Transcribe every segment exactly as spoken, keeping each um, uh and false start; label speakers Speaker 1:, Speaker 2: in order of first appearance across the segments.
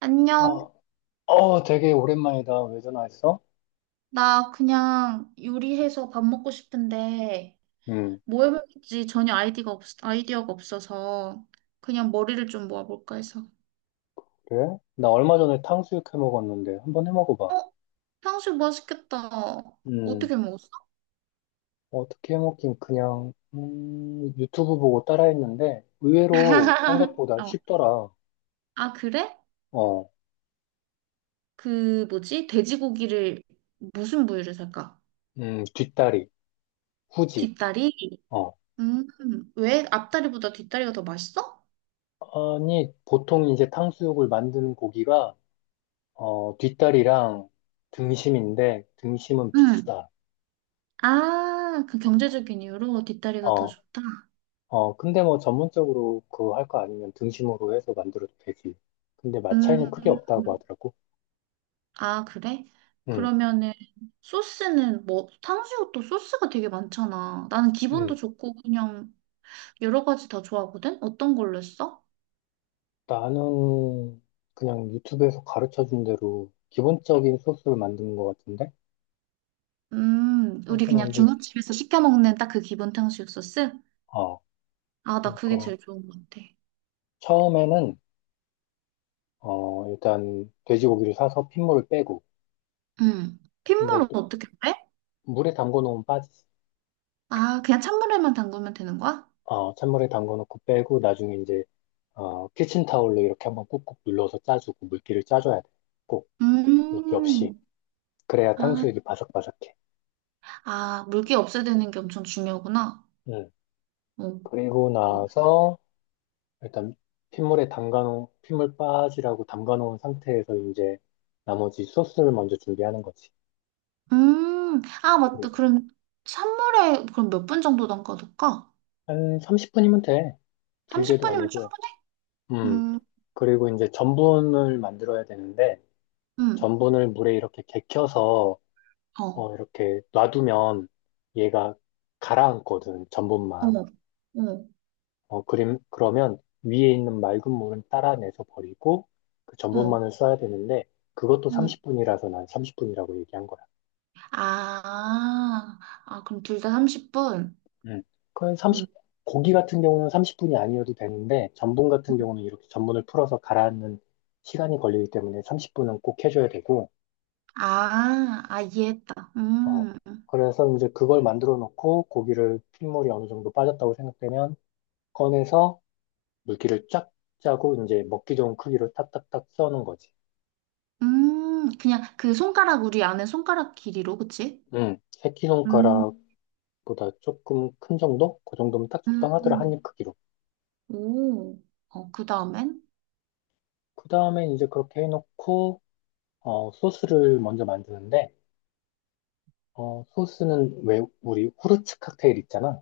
Speaker 1: 안녕.
Speaker 2: 어, 어, 되게 오랜만이다. 왜 전화했어?
Speaker 1: 나 그냥 요리해서 밥 먹고 싶은데
Speaker 2: 음,
Speaker 1: 뭐 해볼지 전혀 아이디가 없, 아이디어가 없어서 그냥 머리를 좀 모아볼까 해서.
Speaker 2: 그래? 나 얼마 전에 탕수육 해 먹었는데 한번 해 먹어봐.
Speaker 1: 어? 탕수육 맛있겠다.
Speaker 2: 음,
Speaker 1: 어떻게 먹었어?
Speaker 2: 어떻게 해 먹긴 그냥 음, 유튜브 보고 따라했는데 의외로 생각보다
Speaker 1: 어.
Speaker 2: 쉽더라.
Speaker 1: 아, 그래?
Speaker 2: 어,
Speaker 1: 그 뭐지? 돼지고기를 무슨 부위를 살까?
Speaker 2: 음, 뒷다리, 후지.
Speaker 1: 뒷다리?
Speaker 2: 어,
Speaker 1: 음, 왜 앞다리보다 뒷다리가 더 맛있어?
Speaker 2: 아니 보통 이제 탕수육을 만드는 고기가 어, 뒷다리랑 등심인데 등심은
Speaker 1: 음.
Speaker 2: 비싸.
Speaker 1: 아, 그 경제적인 이유로 뒷다리가 더
Speaker 2: 어.
Speaker 1: 좋다.
Speaker 2: 어, 근데 뭐 전문적으로 그거 할 거 아니면 등심으로 해서 만들어도 되지. 근데 맛 차이는
Speaker 1: 음.
Speaker 2: 크게 없다고 하더라고.
Speaker 1: 아, 그래?
Speaker 2: 응,
Speaker 1: 그러면은 소스는 뭐 탕수육도 소스가 되게 많잖아. 나는 기본도
Speaker 2: 응.
Speaker 1: 좋고 그냥 여러 가지 다 좋아하거든. 어떤 걸로 했어?
Speaker 2: 나는 그냥 유튜브에서 가르쳐 준 대로 기본적인 소스를 만드는 것 같은데?
Speaker 1: 음, 우리
Speaker 2: 소스
Speaker 1: 그냥
Speaker 2: 만들,
Speaker 1: 중국집에서 시켜 먹는 딱 그 기본 탕수육 소스?
Speaker 2: 어,
Speaker 1: 아, 나 그게
Speaker 2: 그러니까
Speaker 1: 제일 좋은 것 같아.
Speaker 2: 처음에는, 어, 일단 돼지고기를 사서 핏물을 빼고,
Speaker 1: 음.
Speaker 2: 근데
Speaker 1: 핏물은
Speaker 2: 또
Speaker 1: 어떻게 빼?
Speaker 2: 물에 담궈 놓으면 빠지지.
Speaker 1: 아, 그냥 찬물에만 담그면 되는 거야?
Speaker 2: 어, 찬물에 담궈 놓고 빼고, 나중에 이제, 어, 키친타올로 이렇게 한번 꾹꾹 눌러서 짜주고, 물기를 짜줘야 돼. 꼭, 물기 없이.
Speaker 1: 음.
Speaker 2: 그래야
Speaker 1: 아,
Speaker 2: 탕수육이 바삭바삭해.
Speaker 1: 아, 물기 없애야 되는 게 엄청 중요하구나.
Speaker 2: 음.
Speaker 1: 어.
Speaker 2: 그리고 나서 일단 핏물에 담가놓은 핏물 빠지라고 담가놓은 상태에서 이제 나머지 소스를 먼저 준비하는 거지.
Speaker 1: 음, 아, 맞다.
Speaker 2: 그리고
Speaker 1: 그럼 선물에 그럼 몇 분 정도 담가둘까?
Speaker 2: 한 삼십 분이면 돼. 길게도
Speaker 1: 삼십 분이면
Speaker 2: 아니고.
Speaker 1: 충분해?
Speaker 2: 음.
Speaker 1: 음,
Speaker 2: 그리고 이제 전분을 만들어야 되는데
Speaker 1: 음,
Speaker 2: 전분을 물에 이렇게 gek혀서
Speaker 1: 어, 어,
Speaker 2: 어, 이렇게 놔두면 얘가 가라앉거든. 전분만.
Speaker 1: 어,
Speaker 2: 어, 그림, 그러면 위에 있는 맑은 물은 따라내서 버리고 그
Speaker 1: 어,
Speaker 2: 전분만을 써야 되는데 그것도
Speaker 1: 음.
Speaker 2: 삼십 분이라서 난 삼십 분이라고 얘기한 거야.
Speaker 1: 아, 아, 그럼 둘 다 삼십 분?
Speaker 2: 음. 그건
Speaker 1: 음.
Speaker 2: 30, 고기 같은 경우는 삼십 분이 아니어도 되는데 전분 같은 경우는 이렇게 전분을 풀어서 가라앉는 시간이 걸리기 때문에 삼십 분은 꼭 해줘야 되고,
Speaker 1: 아, 아, 이해했다.
Speaker 2: 어,
Speaker 1: 음,
Speaker 2: 그래서 이제 그걸 만들어 놓고 고기를 핏물이 어느 정도 빠졌다고 생각되면 꺼내서 물기를 쫙 짜고 이제 먹기 좋은 크기로 탁탁탁 써는 거지.
Speaker 1: 음, 그냥 그 손가락, 우리 안에 손가락 길이로, 그치?
Speaker 2: 음,
Speaker 1: 음,
Speaker 2: 보다 조금 큰 정도? 그 정도면 딱 적당하더라, 한
Speaker 1: 음,
Speaker 2: 입 크기로.
Speaker 1: 오, 어, 그 다음엔?
Speaker 2: 그 다음엔 이제 그렇게 해놓고, 어, 소스를 먼저 만드는데, 어, 소스는 왜, 우리 후르츠 칵테일 있잖아.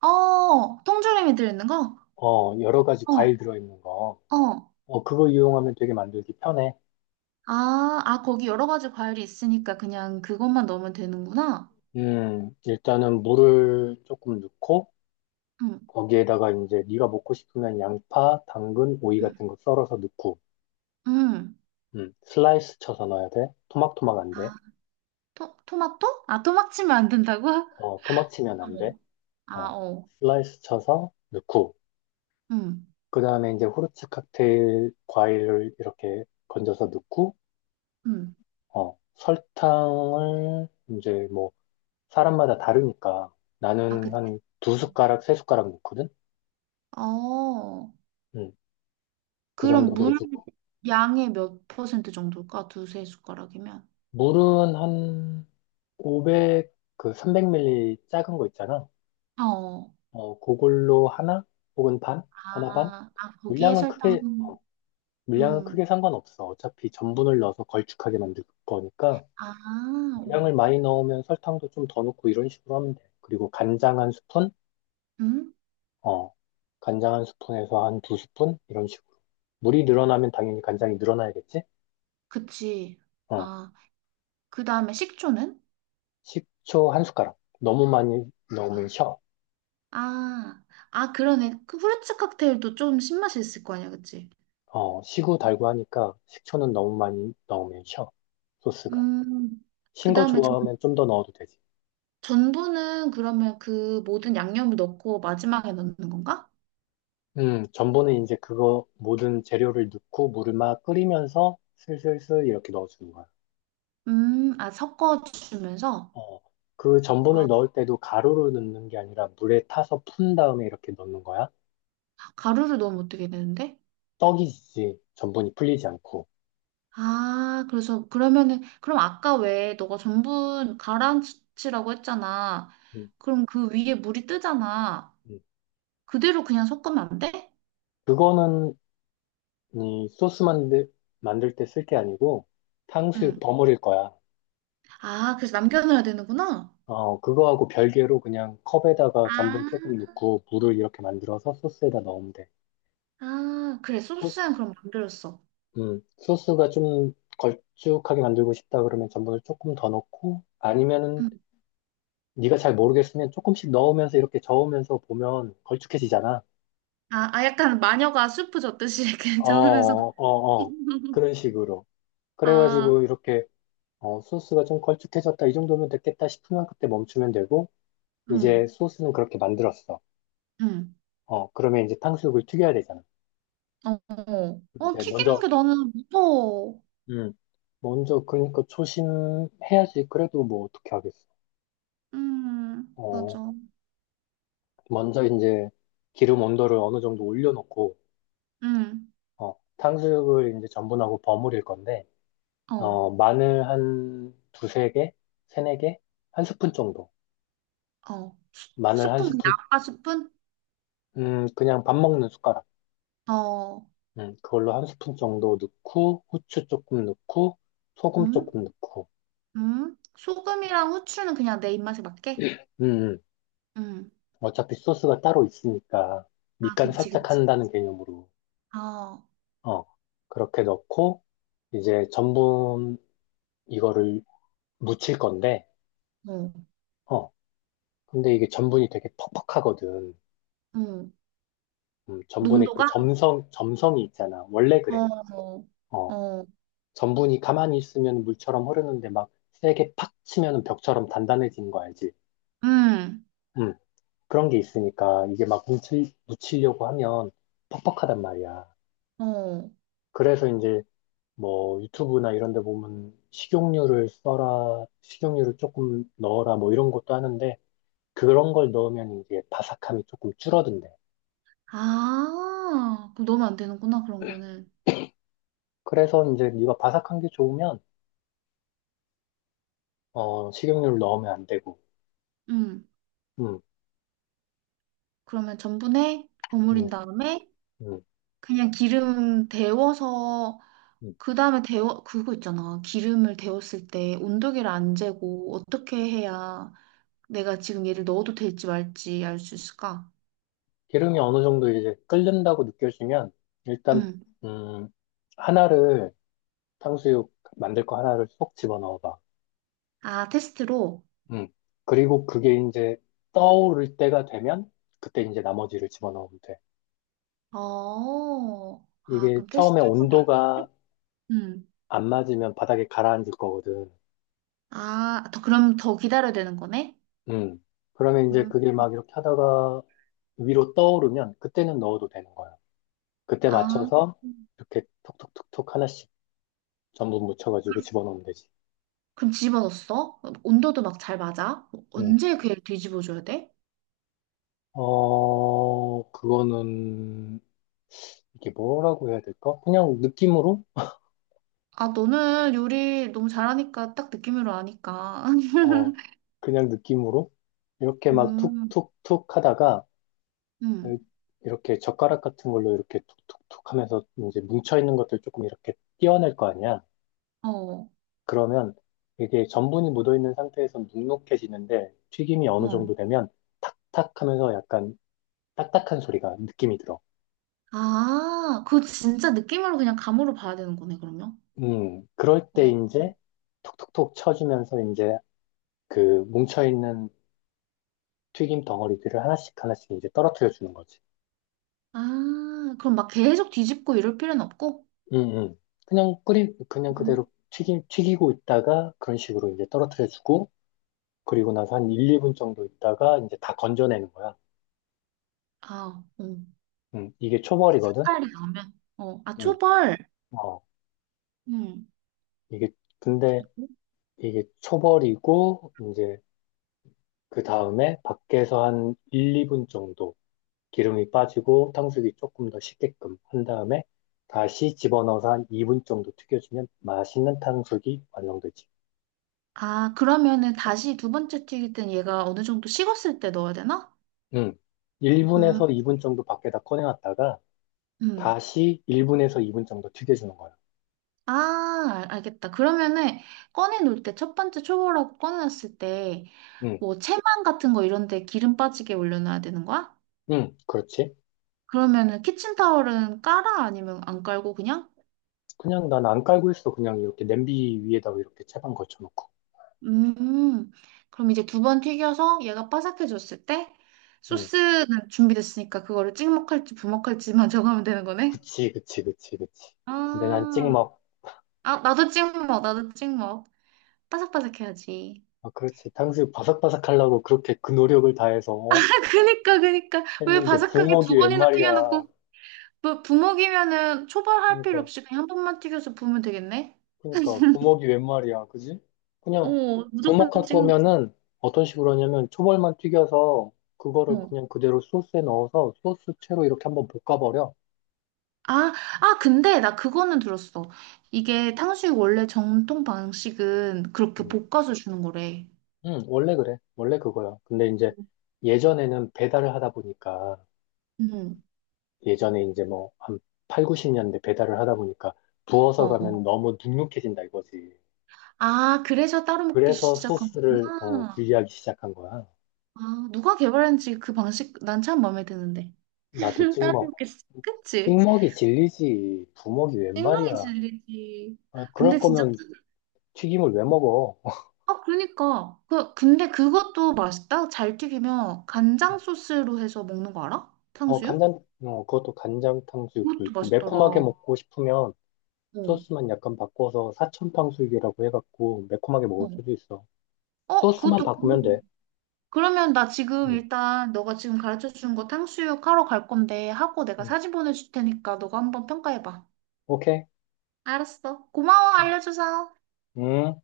Speaker 1: 어, 통조림이 들어있는 거?
Speaker 2: 어, 여러 가지
Speaker 1: 어,
Speaker 2: 과일 들어있는 거.
Speaker 1: 어,
Speaker 2: 어, 그거 이용하면 되게 만들기 편해.
Speaker 1: 아, 아, 거기 여러 가지 과일이 있으니까 그냥 그것만 넣으면 되는구나.
Speaker 2: 음, 일단은 물을 조금 넣고,
Speaker 1: 응,
Speaker 2: 거기에다가 이제 네가 먹고 싶으면 양파, 당근, 오이
Speaker 1: 응,
Speaker 2: 같은 거 썰어서 넣고,
Speaker 1: 응.
Speaker 2: 음, 슬라이스 쳐서 넣어야 돼. 토막토막 안 돼.
Speaker 1: 아, 토, 토마토? 아, 토막 치면 안 된다고?
Speaker 2: 어, 토막 치면 안 돼.
Speaker 1: 어. 아,
Speaker 2: 어,
Speaker 1: 어.
Speaker 2: 슬라이스 쳐서 넣고,
Speaker 1: 응,
Speaker 2: 그 다음에 이제 후르츠 칵테일 과일을 이렇게 건져서 넣고,
Speaker 1: 응.
Speaker 2: 어, 설탕을 이제 뭐, 사람마다 다르니까
Speaker 1: 아,
Speaker 2: 나는
Speaker 1: 그치.
Speaker 2: 한 두 숟가락, 세 숟가락 넣거든?
Speaker 1: 어.
Speaker 2: 음, 그
Speaker 1: 그럼
Speaker 2: 정도
Speaker 1: 물
Speaker 2: 넣어주고.
Speaker 1: 양의 몇 퍼센트 정도일까? 두세 숟가락이면.
Speaker 2: 물은 한 오백 그 삼백 밀리리터 작은 거 있잖아.
Speaker 1: 어.
Speaker 2: 어, 그걸로 하나 혹은 반? 하나 반?
Speaker 1: 아, 아, 거기에
Speaker 2: 물량은
Speaker 1: 설탕.
Speaker 2: 크게, 어, 물량은
Speaker 1: 음.
Speaker 2: 크게 상관없어. 어차피 전분을 넣어서 걸쭉하게 만들 거니까.
Speaker 1: 아, 어.
Speaker 2: 물량을 많이 넣으면 설탕도 좀 더 넣고 이런 식으로 하면 돼. 그리고 간장 한 스푼?
Speaker 1: 음?
Speaker 2: 어, 간장 한 스푼에서 한 두 스푼? 이런 식으로. 물이 늘어나면 당연히 간장이 늘어나야겠지?
Speaker 1: 그치.
Speaker 2: 어,
Speaker 1: 아, 그 다음에 식초는?
Speaker 2: 식초 한 숟가락. 너무 많이 넣으면 셔.
Speaker 1: 아, 아, 그러네. 그 후르츠 칵테일도 좀 신맛이 있을 거 아니야, 그치?
Speaker 2: 어, 시후 달고 하니까 식초는 너무 많이 넣으면 셔. 소스가.
Speaker 1: 음, 그
Speaker 2: 신 거
Speaker 1: 다음에 전,
Speaker 2: 좋아하면 좀 더 넣어도 되지.
Speaker 1: 전분은 그러면 그 모든 양념을 넣고 마지막에 넣는 건가?
Speaker 2: 음, 전분은 이제 그거 모든 재료를 넣고 물을 막 끓이면서 슬슬슬 이렇게 넣어주는 거야.
Speaker 1: 음, 아, 섞어주면서?
Speaker 2: 어, 그 전분을
Speaker 1: 아,
Speaker 2: 넣을 때도 가루로 넣는 게 아니라 물에 타서 푼 다음에 이렇게 넣는 거야?
Speaker 1: 가루를 넣으면 어떻게 되는데?
Speaker 2: 떡이지, 전분이 풀리지 않고.
Speaker 1: 아, 그래서 그러면은, 그럼 아까 왜 너가 전분 가라앉히라고 했잖아.
Speaker 2: 음,
Speaker 1: 그럼 그 위에 물이 뜨잖아.
Speaker 2: 음.
Speaker 1: 그대로 그냥 섞으면 안 돼?
Speaker 2: 그거는 이 소스 만들, 만들 때 쓸 게 아니고 탕수육
Speaker 1: 음.
Speaker 2: 버무릴 거야.
Speaker 1: 아, 그래서 남겨놔야 되는구나.
Speaker 2: 어, 그거하고 별개로 그냥 컵에다가 전분
Speaker 1: 아
Speaker 2: 조금 넣고 물을 이렇게 만들어서 소스에다 넣으면 돼.
Speaker 1: 아, 그래. 소스는
Speaker 2: 소스,
Speaker 1: 그럼 만들었어.
Speaker 2: 음, 소스가 좀 걸쭉하게 만들고 싶다 그러면 전분을 조금 더 넣고 아니면은
Speaker 1: 응.
Speaker 2: 네가 잘 모르겠으면 조금씩 넣으면서 이렇게 저으면서 보면 걸쭉해지잖아.
Speaker 1: 아, 아, 약간 마녀가 수프 젓듯이 이렇게
Speaker 2: 어,
Speaker 1: 잡으면서.
Speaker 2: 어, 어. 어. 그런 식으로.
Speaker 1: 아,
Speaker 2: 그래가지고 이렇게 어, 소스가 좀 걸쭉해졌다. 이 정도면 됐겠다 싶으면 그때 멈추면 되고 이제
Speaker 1: 응
Speaker 2: 소스는 그렇게 만들었어.
Speaker 1: 응.
Speaker 2: 어, 그러면 이제 탕수육을 튀겨야 되잖아.
Speaker 1: 어, 어, 어,
Speaker 2: 이제
Speaker 1: 튀기는
Speaker 2: 먼저,
Speaker 1: 게 나는 무서워.
Speaker 2: 음, 먼저 그러니까 초심해야지. 그래도 뭐 어떻게 하겠어.
Speaker 1: 음,
Speaker 2: 어,
Speaker 1: 맞아.
Speaker 2: 먼저 이제 기름 온도를 어느 정도 올려놓고
Speaker 1: 응
Speaker 2: 어, 탕수육을 이제 전분하고 버무릴 건데
Speaker 1: 어,
Speaker 2: 어, 마늘 한 두세 개? 세네 개? 한 스푼 정도.
Speaker 1: 어. 수-
Speaker 2: 마늘 한
Speaker 1: 스푼, 그냥
Speaker 2: 스푼,
Speaker 1: 아빠 스푼?
Speaker 2: 음, 그냥 밥 먹는 숟가락.
Speaker 1: 어,
Speaker 2: 음, 그걸로 한 스푼 정도 넣고, 후추 조금 넣고, 소금
Speaker 1: 음,
Speaker 2: 조금 넣고.
Speaker 1: 음. 소금이랑 후추는 그냥 내 입맛에 맞게?
Speaker 2: 음, 음.
Speaker 1: 음.
Speaker 2: 어차피 소스가 따로 있으니까,
Speaker 1: 아,
Speaker 2: 밑간
Speaker 1: 그치,
Speaker 2: 살짝
Speaker 1: 그치.
Speaker 2: 한다는 개념으로.
Speaker 1: 아, 어,
Speaker 2: 어, 그렇게 넣고, 이제 전분 이거를 무칠 건데, 어, 근데 이게 전분이 되게 퍽퍽하거든.
Speaker 1: 어.
Speaker 2: 음, 전분의 그
Speaker 1: 농도가?
Speaker 2: 점성, 점성이 있잖아. 원래 그래.
Speaker 1: 어, 어,
Speaker 2: 어,
Speaker 1: 어.
Speaker 2: 전분이 가만히 있으면 물처럼 흐르는데 막 세게 팍 치면 벽처럼 단단해지는 거 알지?
Speaker 1: 음.
Speaker 2: 음 그런 게 있으니까 이게 막 뭉칠, 묻히려고 하면 퍽퍽하단 말이야.
Speaker 1: 어.
Speaker 2: 그래서 이제 뭐 유튜브나 이런 데 보면 식용유를 써라, 식용유를 조금 넣어라 뭐 이런 것도 하는데 그런 걸 넣으면 이제 바삭함이 조금 줄어든대.
Speaker 1: 아, 그럼 넣으면 안 되는구나, 그런 거는.
Speaker 2: 그래서 이제 네가 바삭한 게 좋으면 어, 식용유를 넣으면 안 되고.
Speaker 1: 음.
Speaker 2: 음,
Speaker 1: 그러면 전분에
Speaker 2: 음,
Speaker 1: 버무린 다음에
Speaker 2: 음,
Speaker 1: 그냥 기름 데워서
Speaker 2: 음.
Speaker 1: 그 다음에 데워 그거 있잖아. 기름을 데웠을 때 온도계를 안 재고 어떻게 해야 내가 지금 얘를 넣어도 될지 말지 알 수 있을까?
Speaker 2: 기름이 어느 정도 이제 끓는다고 느껴지면 일단
Speaker 1: 음.
Speaker 2: 음 하나를 탕수육 만들 거 하나를 쏙 집어넣어 봐.
Speaker 1: 아, 테스트로.
Speaker 2: 음. 그리고 그게 이제 떠오를 때가 되면 그때 이제 나머지를 집어넣으면 돼.
Speaker 1: 어. 아,
Speaker 2: 이게
Speaker 1: 그럼
Speaker 2: 처음에
Speaker 1: 테스트로 좀
Speaker 2: 온도가
Speaker 1: 음.
Speaker 2: 안 맞으면 바닥에 가라앉을 거거든.
Speaker 1: 아, 더 그럼 더 기다려야 되는 거네?
Speaker 2: 음. 그러면 이제
Speaker 1: 음.
Speaker 2: 그게 막 이렇게 하다가 위로 떠오르면 그때는 넣어도 되는 거야. 그때
Speaker 1: 아.
Speaker 2: 맞춰서 이렇게 톡톡톡톡 하나씩 전부 묻혀가지고 집어넣으면 되지.
Speaker 1: 그럼 집어넣었어? 온도도 막 잘 맞아?
Speaker 2: 음,
Speaker 1: 언제 그 애를 뒤집어줘야 돼?
Speaker 2: 어, 그거는, 이게 뭐라고 해야 될까? 그냥 느낌으로?
Speaker 1: 아, 너는 요리 너무 잘하니까 딱 느낌으로 아니까.
Speaker 2: 어, 그냥 느낌으로? 이렇게 막
Speaker 1: 음,
Speaker 2: 툭툭툭 하다가,
Speaker 1: 음,
Speaker 2: 이렇게 젓가락 같은 걸로 이렇게 툭툭툭 하면서 이제 뭉쳐있는 것들 조금 이렇게 떼어낼 거 아니야?
Speaker 1: 어,
Speaker 2: 그러면 이게 전분이 묻어있는 상태에서 눅눅해지는데, 튀김이 어느
Speaker 1: 어.
Speaker 2: 정도 되면 탁탁 하면서 약간 딱딱한 소리가 느낌이 들어.
Speaker 1: 아, 그거 진짜 느낌으로 그냥 감으로 봐야 되는 거네, 그러면.
Speaker 2: 음, 그럴 때
Speaker 1: 어.
Speaker 2: 이제 톡톡톡 쳐주면서 이제 그 뭉쳐있는 튀김 덩어리들을 하나씩 하나씩 이제 떨어뜨려 주는 거지.
Speaker 1: 아, 그럼 막 계속 뒤집고 이럴 필요는 없고?
Speaker 2: 응, 응. 그냥 끓이, 그냥
Speaker 1: 음.
Speaker 2: 그대로 튀김, 튀기고 있다가 그런 식으로 이제 떨어뜨려 주고, 그리고 나서 한 일, 이 분 정도 있다가 이제 다 건져내는 거야.
Speaker 1: 아, 음.
Speaker 2: 응, 이게 초벌이거든?
Speaker 1: 색깔이 나오면. 어, 아,
Speaker 2: 응.
Speaker 1: 초벌.
Speaker 2: 어,
Speaker 1: 음.
Speaker 2: 이게, 근데 이게 초벌이고, 이제 그 다음에 밖에서 한 일, 이 분 정도 기름이 빠지고 탕수육이 조금 더 식게끔 한 다음에 다시 집어넣어서 한 이 분 정도 튀겨주면 맛있는 탕수육이 완성되지.
Speaker 1: 아, 그러면은 다시 두 번째 튀길 땐 얘가 어느 정도 식었을 때 넣어야 되나?
Speaker 2: 음.
Speaker 1: 음.
Speaker 2: 일 분에서 이 분 정도 밖에다 꺼내놨다가
Speaker 1: 음.
Speaker 2: 다시 일 분에서 이 분 정도 튀겨주는 거야.
Speaker 1: 아, 알- 알겠다. 그러면은 꺼내놓을 때 첫 번째 초보라고 꺼내놨을 때
Speaker 2: 응,
Speaker 1: 뭐 체만 같은 거 이런 데 기름 빠지게 올려놔야 되는 거야?
Speaker 2: 응, 그렇지.
Speaker 1: 그러면은 키친타월은 깔아? 아니면 안 깔고 그냥?
Speaker 2: 그냥 난 안 깔고 있어. 그냥 이렇게 냄비 위에다가 이렇게 채반 걸쳐놓고.
Speaker 1: 음. 그럼 이제 두 번 튀겨서 얘가 바삭해졌을 때
Speaker 2: 응,
Speaker 1: 소스는 준비됐으니까 그거를 찍먹할지 부먹할지만 정하면 되는 거네?
Speaker 2: 그치, 그치, 그치, 그치. 근데 난
Speaker 1: 아,
Speaker 2: 찍먹.
Speaker 1: 아, 나도 찍먹, 나도 찍먹. 바삭바삭해야지.
Speaker 2: 아, 그렇지. 탕수육 바삭바삭 하려고 그렇게 그 노력을 다해서
Speaker 1: 그니까, 그니까. 왜
Speaker 2: 했는데
Speaker 1: 바삭하게
Speaker 2: 부먹이
Speaker 1: 두
Speaker 2: 웬
Speaker 1: 번이나
Speaker 2: 말이야.
Speaker 1: 튀겨놓고 뭐 부먹이면은 초벌할 필요
Speaker 2: 그러니까
Speaker 1: 없이 그냥 한 번만 튀겨서 부으면 되겠네?
Speaker 2: 그러니까 부먹이 웬 말이야, 그지? 그냥
Speaker 1: 어, 무조건
Speaker 2: 부먹할
Speaker 1: 찍는
Speaker 2: 거면은 어떤 식으로 하냐면 초벌만 튀겨서
Speaker 1: 거.
Speaker 2: 그거를
Speaker 1: 어.
Speaker 2: 그냥 그대로 소스에 넣어서 소스 채로 이렇게 한번 볶아버려.
Speaker 1: 아, 아, 근데 나 그거는 들었어. 이게 탕수육 원래 정통 방식은 그렇게
Speaker 2: 음.
Speaker 1: 볶아서 주는 거래.
Speaker 2: 응, 원래 그래. 원래 그거야. 근데 이제 예전에는 배달을 하다 보니까
Speaker 1: 응
Speaker 2: 예전에 이제 뭐 한 팔십, 구십 년대 배달을 하다 보니까 부어서
Speaker 1: 어.
Speaker 2: 가면 너무 눅눅해진다 이거지.
Speaker 1: 아, 그래서 따로 먹기
Speaker 2: 그래서
Speaker 1: 시작한
Speaker 2: 소스를 어,
Speaker 1: 거구나.
Speaker 2: 분리하기 시작한 거야.
Speaker 1: 아, 누가 개발했는지 그 방식 난 참 마음에 드는데.
Speaker 2: 나도
Speaker 1: 따로
Speaker 2: 찍먹.
Speaker 1: 먹기 시작. 그치?
Speaker 2: 찍먹이 질리지. 부먹이 웬
Speaker 1: 생동이
Speaker 2: 말이야.
Speaker 1: 질리지.
Speaker 2: 아, 그럴
Speaker 1: 근데 진짜
Speaker 2: 거면 튀김을 왜 먹어?
Speaker 1: 아, 그러니까. 그, 근데 그것도 맛있다. 잘 튀기면 간장 소스로 해서 먹는 거 알아?
Speaker 2: 어,
Speaker 1: 탕수육?
Speaker 2: 간장, 어, 그것도 간장 탕수육도
Speaker 1: 그것도
Speaker 2: 있고,
Speaker 1: 맛있더라.
Speaker 2: 매콤하게
Speaker 1: 어,
Speaker 2: 먹고 싶으면 소스만 약간 바꿔서 사천 탕수육이라고 해갖고, 매콤하게 먹을
Speaker 1: 어.
Speaker 2: 수도 있어.
Speaker 1: 어,
Speaker 2: 소스만
Speaker 1: 그것도.
Speaker 2: 바꾸면
Speaker 1: 궁금해.
Speaker 2: 돼.
Speaker 1: 그러면 나 지금
Speaker 2: 음.
Speaker 1: 일단 너가 지금 가르쳐 준 거 탕수육 하러 갈 건데 하고 내가
Speaker 2: 음.
Speaker 1: 사진 보내줄 테니까 너가 한번 평가해봐.
Speaker 2: 오케이?
Speaker 1: 알았어. 고마워, 알려줘서.
Speaker 2: 음.